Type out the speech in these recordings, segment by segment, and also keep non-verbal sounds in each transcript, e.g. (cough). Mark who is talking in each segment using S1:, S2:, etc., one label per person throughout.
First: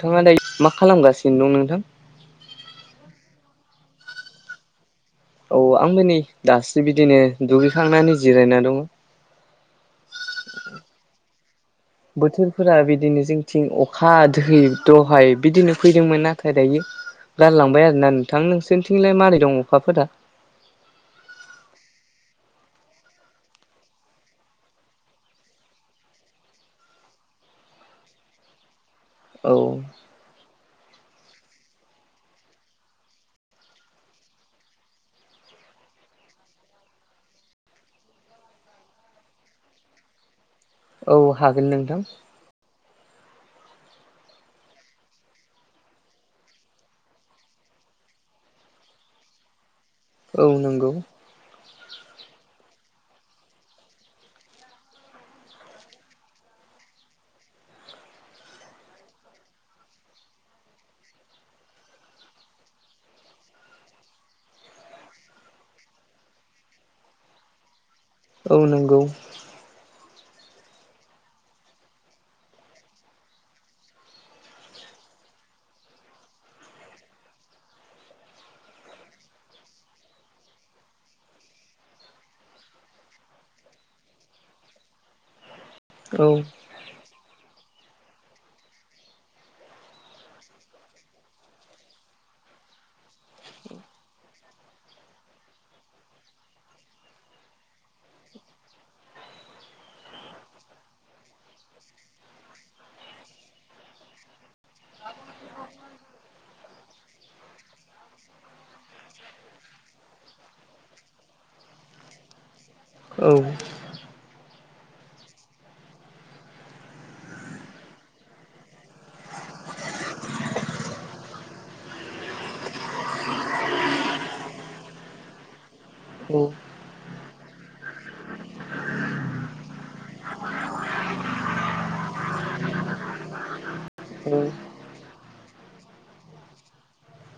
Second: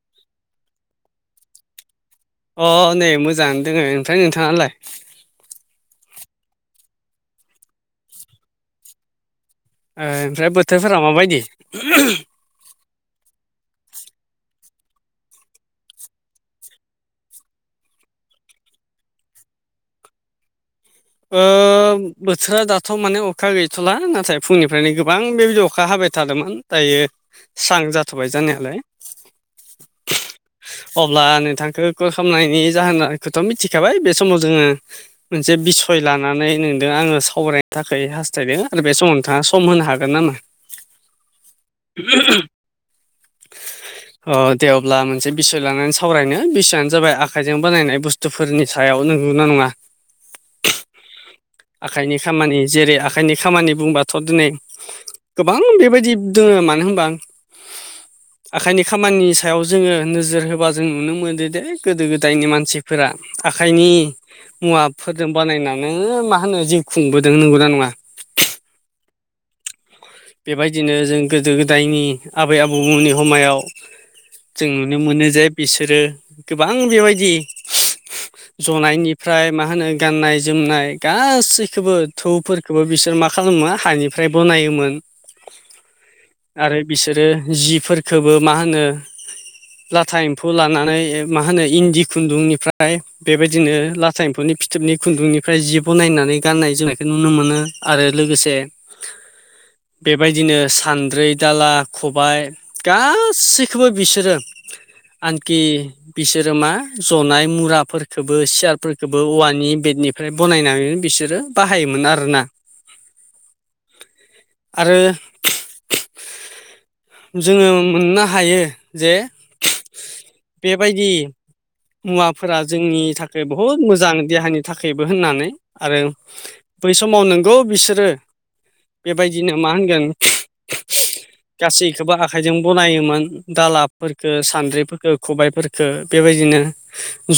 S1: नोंथाङा दायो मा खालामगासिनो दं नोंथां?
S2: अ नै मोजांआनो दङो ओमफाय नोंथाङालाय?
S1: औ आंबो नै दासो बिदिनो दुगैखांनानै जिरायना दङ।
S2: ओ ओमफ्राय बोथोरफोरा माबायदि?
S1: बोथोरफोरा बिदिनो जोंथिं अखा दै दहाय बिदिनो फैदोंमोन नाथाय दायो गारलांबाय आरोना नोंथां। नोंसोरनिथिंलाय मारै दं अखाफोरा?
S2: ओ बोथोरा दाथ' माने अखा गैथ'ला नाथाय फुंनिफ्रायनो गोबां बेबायदि अखा हाबाय थादोंमोन। दायो स्रां जाथ'बाय जानायालाय।
S1: औ
S2: अब्ला नोंथांखौ कल खालामनायनि जाहोनाखौथ' मिथिखाबाय बे समाव जोङो मोनसे बिस सय लानानै नोंदों आङो सावरायनो थाखाय हास्थायदों आरो बे समाव नोंथाङा सम होनो हागोन नामा?
S1: औ हागोन नोंथां
S2: (unintelligible)
S1: (inaudible)
S2: ओ दे अब्ला मोनसे बिसय लानानै सावरायनो बिसयानो जाबाय आखाइजों बानायनाय बुस्थु फोरनि सायाव नोंगौना नङा
S1: औ नोंगौ
S2: आखाइनि खामानि जेरै आखाइनि खामानि बुंबाथ' दिनै गोबां बेबायदि दोङो मानो होमबा
S1: (inaudible)
S2: आखाइनि खामानिनि सायाव जोङो नोजोर होबा जों नुनो मोनो दे गोदो गोदायनि मानसि फोरा आखाइनि मुवाफोरजों बानायना नो मा होनो जिउ खुंबोदों नंगौना नङा?
S1: औ नोंगौ
S2: बेबायदिनो जों गोदो गोदायनि आबै आबौमोननि हमायाव जों नुनो मोनो जे बिसोरो गोबां बेबायदि जनायनिफ्राय मा होनो गाननाय जोमनाय गासैखौबो थौफोर खोबो बिसोर मा खालामो हानिफ्राय बनायोमोन। (inaudible)
S1: औ
S2: आरो बिसोरो जि फोरखोबो मा होनो लाथा एम्फौ लानानै मा होनो इन्दि खुन्दुंनिफ्राय बेबायदिनो लाथा एम्फौनि फिथोबनि खुन्दुंनिफ्राय जि बनायनानै गाननाय जोमनायखौ नुनो मोनो। आरो लोगोसे बेबायदिनो सान्द्रिै दाला खबाय गासैखौबो बिसोरो आंखि बिसोरो मा जनाय मुराखबो सियारफोरखबो औवानि बेडनि ओमफ्राय बनायनानै बिसोरो बाहायोमोन आरोना।
S1: औ
S2: आरो जोङो मोननो हायो जे बेबायदि मुवाफोरा जोंनि थाखाय बहुद मोजां देहानि थाखायबो होननानै आरो बै समाव नोंगौ बिसोरो बेबायदिनो मा होनगोन गासैखौबो आखाइजों बनायोमोन दालाबफोरफोरखौ
S1: औ
S2: सान्द्रिफोरफोरखौ खबायफोरफोरखौो बेबायदिनो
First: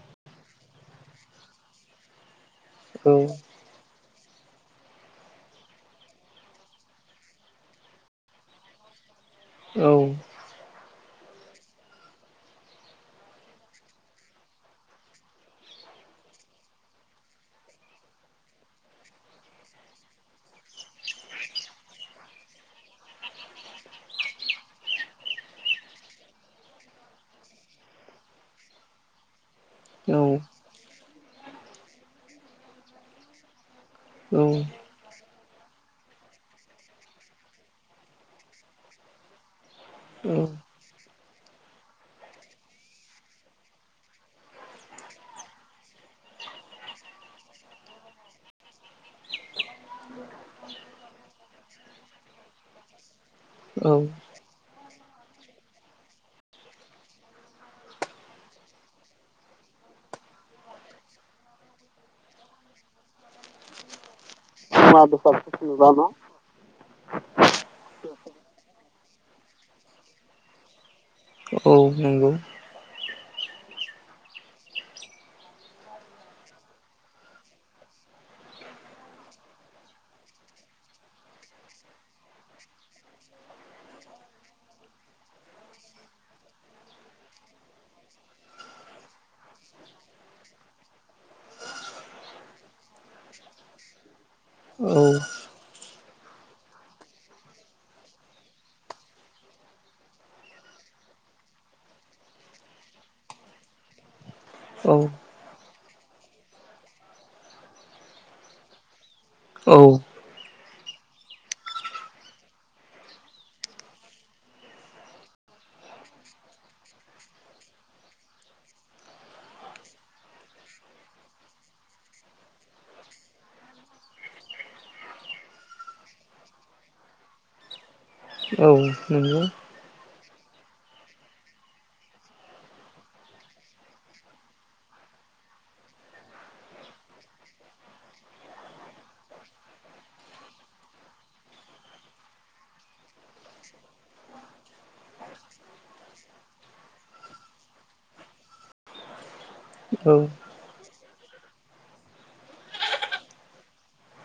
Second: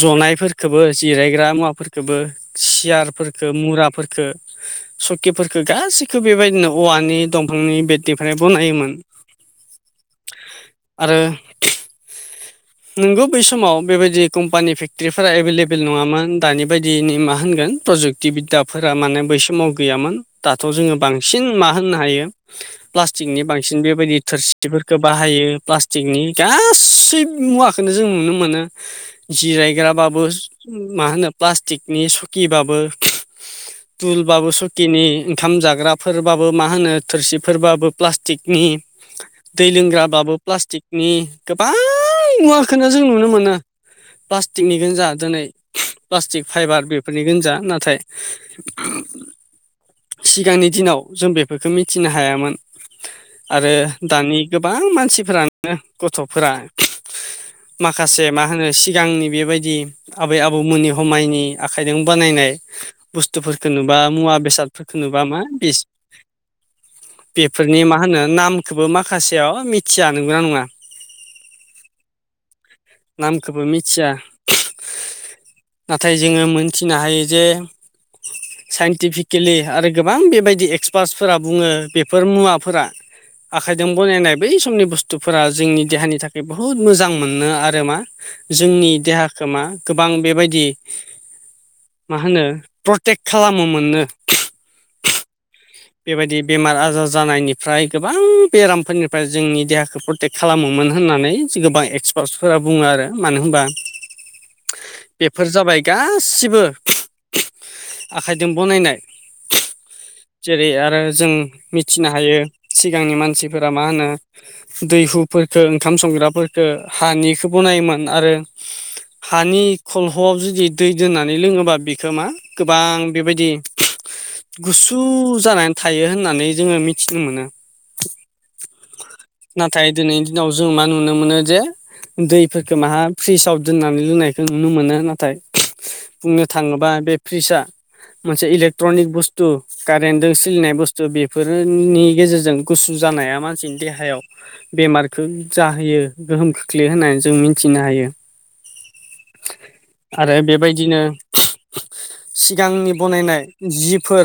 S2: जनायफोरफोरखौबो जिरायग्रा मुवाफोरखौबो
S1: औ
S2: सियारफोरफोरखौ मुराफोरखौ सकिफोरखौ गासैखौबो बेबायदिनो औवानि दंफांनि बेटनिफ्राय बनायोमोन।
S1: औ
S2: आरो नोंगौ बै समाव बेबायदि कम्पानि फेक्टर्रिफोरा एभेलेबेल नङामोन दानि बायदि मा होनगोन प्रजेक्ट पुरतिबिद्दाफोरा माने बै समाव गैयामोन दाथ' जोङो बांसिन मा होननो हायो। प्लास्टिकनि बांसिन बेबायदि थोरसिथिफोरखौ बाहायो प्लास्टिकनि गासैबो मुवाखौनो जों नुनो मोनो। जिरायग्राबाबो मा होनो प्लास्टिकनि सकिबाबो
S1: औ
S2: तुलबाबो सकिनि ओंखाम जाग्राफोरबाबो मा होनो थोरसिफोरबाबो प्लास्टिकनि दै लोंग्राबाबो प्लास्टिकनि गोबां मुवाखौनो जों नुनो मोनो। प्लास्टिकनिखौनो जा दिनै प्लास्टिक फाइबार बेफोरनि गोनजा। नाथाय सिगांनि दिनाव जों बेफोरखौ मिथिनो हायामोन। आरो
S1: औ
S2: दानि गोबां मानसिफोरानो गथ'फोरा माखासे मा होनो सिगांनि बेबायदि आबै आबौमोननि समायनि आखाइजों बानायनाय बुस्थुफोरफोरखौ नुबा मुवा बेसाद फोरखौ
S1: मुवा
S2: नुबा मा
S1: बेसादफोरखौ
S2: बेस
S1: नुबा मा
S2: बेफोरनि मा होनो नामखौबो माखासेयाव मिथियाानोंगौना नङा।
S1: औ नंगौ
S2: नामखौबो मिथिया नाथाय जोङो मोनथिनो हायो जे
S1: (inaudible)
S2: साइन्टिफिकेलि आरो गोबां बेबायदि एक्सपार्टसफोरा बुङो बेफोर मुवाफोरा आखाइजों बनायनाय बै समनि बुस्थुफोरा जोंनि देहानि थाखाय बहुद मोजां मोनो आरो मा जोंनि देहाखौ मा गोबां बेबायदि मा होनो प्रटेक्ट खालामोननो
S1: औ
S2: बेबायदि बेमार आजार जानायनिफ्राय गोबां बेरामफोरनिफ्राय जोंनि देहाखौ प्रटेक खालामोमोन होननानै गोबां एक्सपार्टसफोरा बुङो आरो मानो होनबा
S1: औ
S2: बेफोर जाबाय गासिबो आखाइजों बनायनाय
S1: औ
S2: जेरै आरो जों मिथिनो हायो सिगांनि मानसिफोरा मा होनो दै हुफोरखौ ओंखाम संग्राफोरफोरखौ हानिखौ बनायोमोन आरो हानि खलह'आव जुदि दै दोननानै लोङोबा बेखो मा गोबां बेबायदि गुसु जानानै थायो होननानै जोङो मिथिनो मोनो।
S1: औ नंगौ।
S2: नाथाय दिनैनि दिनाव जों मा नुनो मोनो जे दैफोरखौ माहा फ्रिजाव दोननानै लोंनायखौ नुनो मोनो नाथाय बुंनो थाङोबा बे फ्रिज आ मोनसे इलेक्ट्रनिक बुस्थु गा रेन्दों सोलिनाय बुस्थु बेफोरनि गेजेरजों गुसु जानाया मानसिनि देहायाव बेमारखौ जाहोयो गोहोम खोख्लैयो होननानै जों मिनथिनो हायो।
S1: (inaudible) औ
S2: आरो बेबायदिनो सिगांनि बनायनाय जिफोर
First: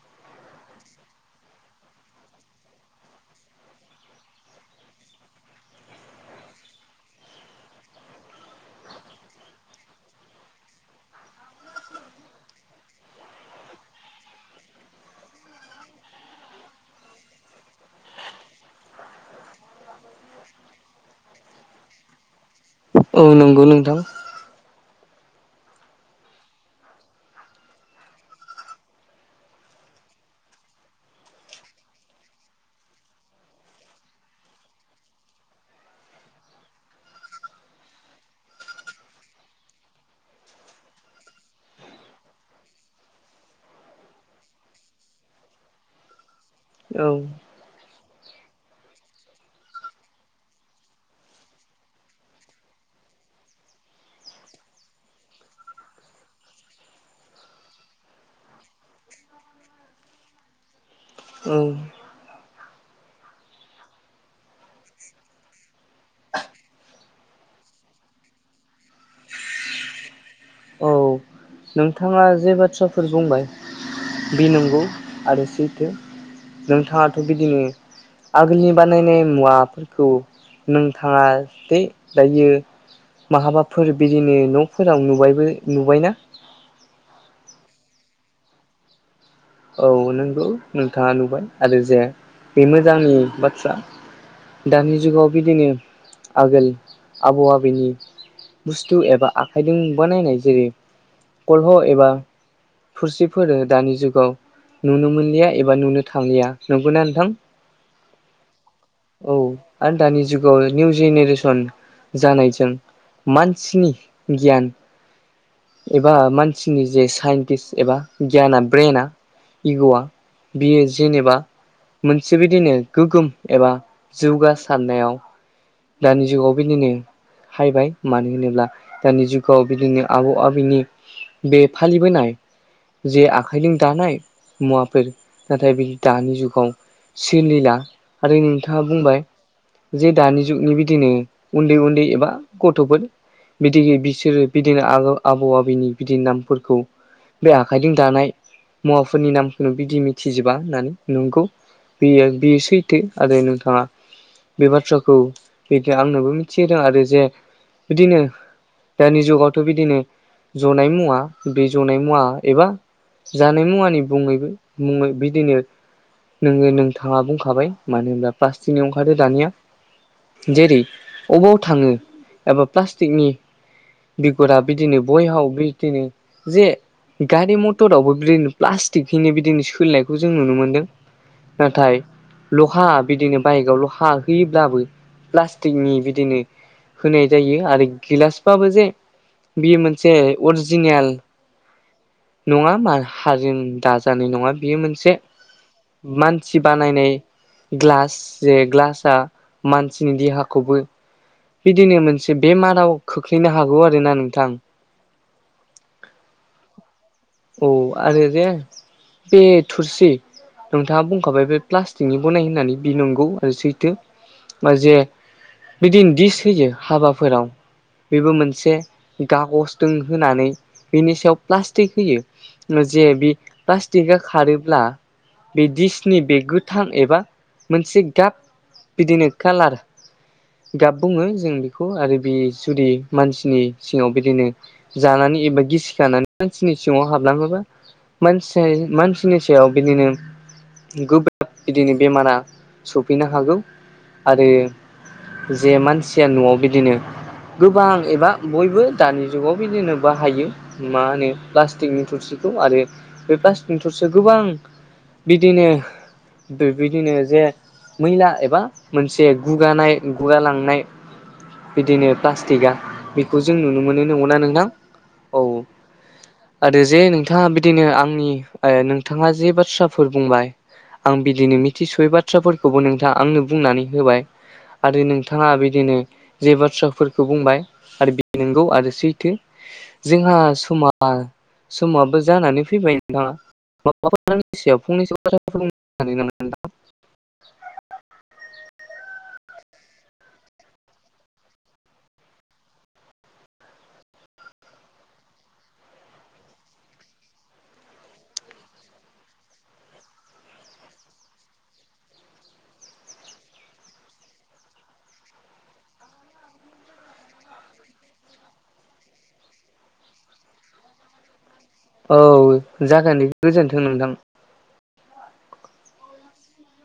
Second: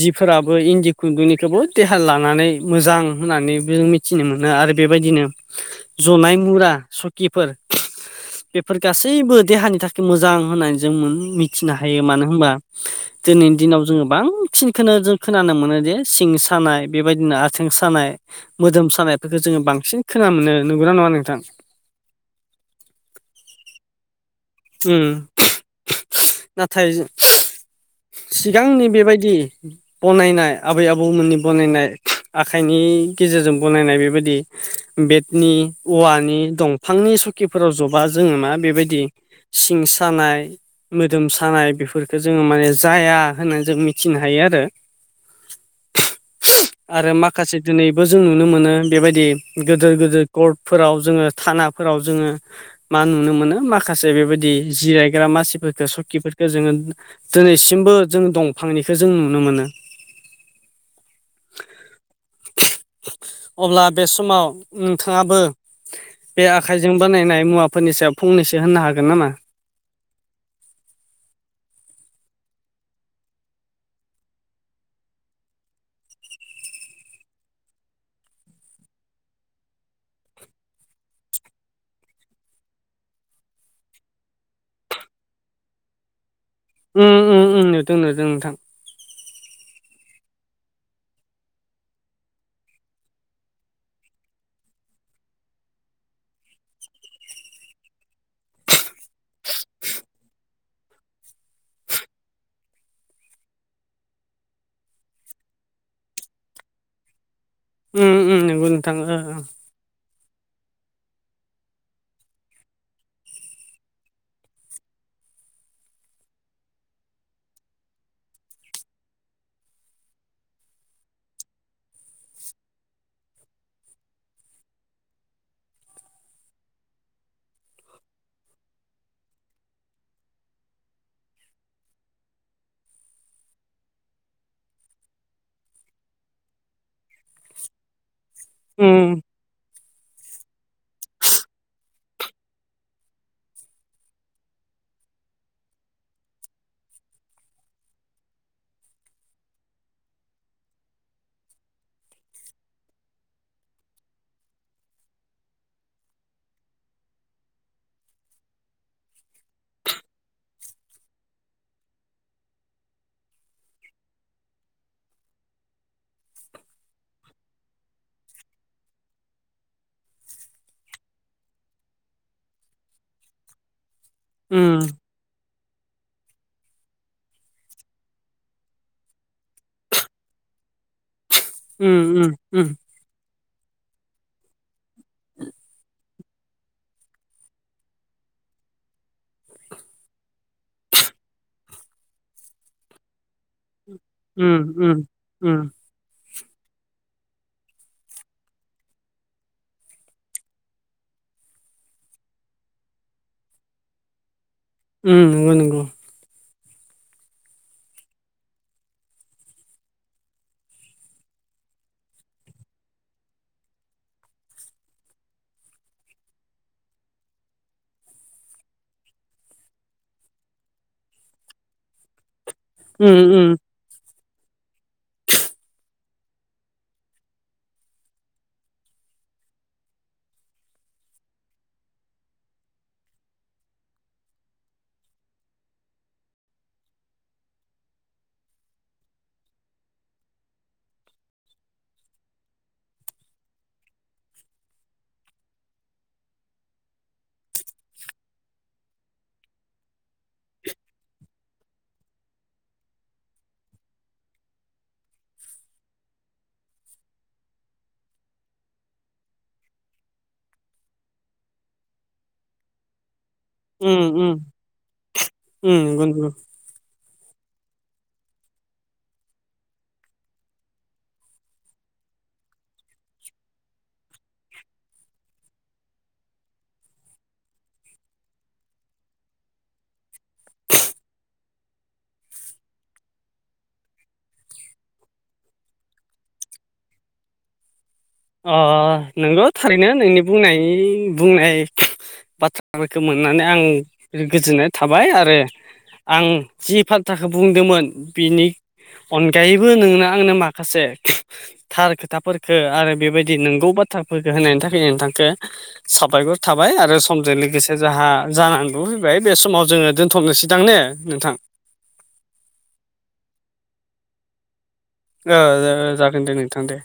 S2: जिफोराबो इन्दि खुन्दुंनिखौबो देहा लानानै मोजां होननानै जों मिथिनो मोनो आरो बेबायदिनो
S1: (inaudible)
S2: जनाय मुरा सकिफोर बेफोर गासैबो देहानि थाखाय मोजां होननानै जों मिथिनो हायो मानो होनबा दिनैनि दिनाव जोङो बां बांसिनखौनो जों खोनानो मोनो जे सिं सानाय बेबायदिनो आथिं सानाय मोदोम सानायफोरखौ जोङो बांसिन खोना नो मोननो नुगौना नङा नोंथां
S1: औ नंगौ नोंथां
S2: नाथाय सिगांनि बेबायदि बनायनाय आबै आबौमोननि बनायनाय आखाइनि गेजेरजों बनायनाय बेबायदि बेटनि औवानि दंफांनि सकिफोराव जबा जोङो मा बेबायदि सिं सानाय मोदोम सानाय बेफोरफोरखौो जोङो माने जाया होननानै जों मिथिनो हायो आरो।
S1: (unintelligible)
S2: आरो माखासे दिनैबो जों नुनो मोनो बेबायदि गोदो गोदोर कर्ट फोराव जोङो थानाफोराव जोङो मा नुनो मोनो माखासे माखासे बेबायदि जिरायग्रा मानसिफोरफोरखौो सकिफोरफोरखौ जोङो दिनैसिमबो जों दंफांनिखो जों नुनो मोनो।
S1: औ
S2: अब्ला बे समाव नोंथाङाबो बे आखाइजों बानायनाय मुवाफोरनि सायाव फंनैसो होननो हागोन नामा?
S1: औ नोंथाङा जे बाथ्राफोर बुंबाय बि नंगौ आरो सैथो नोंथाङाथ' बिदिनो आगोलनि बानायनाय मुवाफोरखौ नोंथाङा दे दायो। महाबाफोर बिदिनो न'फोराव नुबायबो नुबायनाा
S2: उम उम उम नुदों नुदों नोंथां।
S1: औ नोंगौ नोंथाङा नुबाय आरो जे बे मोजांनि बाथ्रा। दानि जुगाव बिदिनो आगोल आबौ आबैनि बुस्थु एबा आखाइदों बानायनाय जेरै गलह' एबा फुरसिफोरो दानि जुगाव नुनो मोनलिया एबा नुनो थांलिया नंगौना नोंथां?
S2: उम उम नोंगौ नोंथां ओ
S1: औ
S2: ओ।
S1: आरो दानि जुगाव निउ जेनेरेसन जानायजों मानसिनि गियान एबा मानसिनि जे साइन्टिस एबा गियाना ब्रेना इग'आ बियो जेनेबा मोनसे बिदिनो गोगोम एबा जौगासारनायाव दानि जुगाव बेनिनो हायबाय मानो होनोब्ला दानि जुगाव बिदिनो आबौ आबैनि बे फालिबोनाय जे आखाइदों दानाय मुवाफोर नाथाय बि दानि जुगाव सोलिला आरो नोंथाङा
S2: ओ
S1: बुंबाय जे दानि जुगनि बिदिनो उन्दै उन्दै एबा गथ'फोर बिदिगि बिसोरो बिदिनो आग आबौ आबैनि बिदिनो नामफोरखौ बे आखाइदों दानाय मुवाफोरनि नामखौनो बिदि मिथिजोबा होननानै नोंगौ। बियो बियो सैथो आरो नोंथाङा बे बाथ्राखौ बिदिनो आंनोबो मिथिहोदों आरो जे बिदिनो दानि जुगावथ' बिदिनो जनाय मुवा बे जनाय मुवा एबा जानाय मुवानि बुङैबो मुङै बिदिनो नोङो नोंथाङा बुंखाबाय मानो होनबा प्लास्टिकनि अंखारो दानिया। जेरै अबाव थाङो एबा प्लास्टिकनि बिगुरा
S2: उम
S1: बिदिनो बयहाव ब्रिथिनि जे गारि मटरावबो ब्रिनो प्लास्टिकहैनो बिदिनो सोलिनायखौ जों नुनो मोन्दों। नाथाय
S2: उम उम उम
S1: लहा बिदिनो बाइकआव लहा होयोब्लाबो प्लास्टिकनि बिदिनो होनाय जायो आरो गिलासबाबो जे बियो मोनसे अरजिनेल नङा मा हाजों दाज जानाय नङा
S2: उम
S1: बियो
S2: उम
S1: मोनसे
S2: उम
S1: मानसि बानायनाय ग्लास जे ग्लासआ मानसिनि दिहाखौबो बिदिनो मोनसे बेमाराव खोख्लैनो हागौ आरो ना नोंथां।
S2: उम नोंगौ नोंगौ।
S1: औ आरो दे बे थुरसि नोंथाङा बुंखाबाय बे प्लास्टिकनि बनाय होननानै बि नंगौ आरो सैथो आ जे बिदिन दिस होयो हाबाफोराव बेबो मोनसे गागसदों होनानै बिनि सायाव प्लास्टिक होयो। नो जे
S2: उम
S1: बे
S2: उम
S1: प्लास टिगआ खारोब्ला बे दिसनि बे गोथां एबा मोनसे गाब बिदिनो कालार गाब बुङो जों बिखौ आरो बि जुदि मानसिनि सिङाव बिदिनो जानानै एबा गिसिखानानै मानसिनि सिङाव हाबलाङाबा मानसाय मानसिनि सायाव बिदिनो गोब्राब बिदिनो बेमारा सैफैनो हागौ आरो जे मानसिया न'आव बिदिनो गोबां एबा बयबो दानि जुगाव बिदिनो बाहायो मा होनो प्लास्टिकनि थुरसिखौ आरो बे प्लास्टिकनि थुरसिया गोबां बिदिनो बेबायदिनो जे मैला एबा मोनसे गुगानाय गुगालांनाय बिदिनो प्लास्टिकआ बेखौ जों नुनो मोनो नङौना नोंथां औ।
S2: गथ
S1: आरो जे नोंथाङा बिदिनो आंनि नोंथाङा जे बाथ्राफोर बुंबाय। आं बिदिनो मिथिस'यै बाथ्राफोरखौबो नोंथाङा आंनो बुंनानै होबाय। आरो नोंथाङा बिदिनो जे बाथ्राफोरखौ बुंबाय आरो बे नंगौ आरो सैथो जोंहा समाव। साबो जानानै फैबाय नोंथाङा माबाफोरनि सायाव फंनैसो फोर (unintelligible)
S2: अ नोंगौ थारैनो नोंनि बुंनाय बुंनाय। बाथ्राफोरखौ मोननानै आं गोजोननाय थाबाय आरो। आं जि बाथ्राखौ बुंदोंमोन बिनि अनगायैबो नोंना आंनो माखासे थार खोथाफोरफोरखौ आरो बेबायदि नंगौ बाथ्राफोरखौ होनायनि थाखाय नोंथांखौ। साबायखर थाबाय आरो समजों लोगोसे जोंहा जानांगौ फैबाय बे समाव जोङो दोनथ'नोसै दां ने नोंथां।
S1: औ जाखोन गोजोन्थों नोंथां।
S2: जागोन दे नोंथां दे।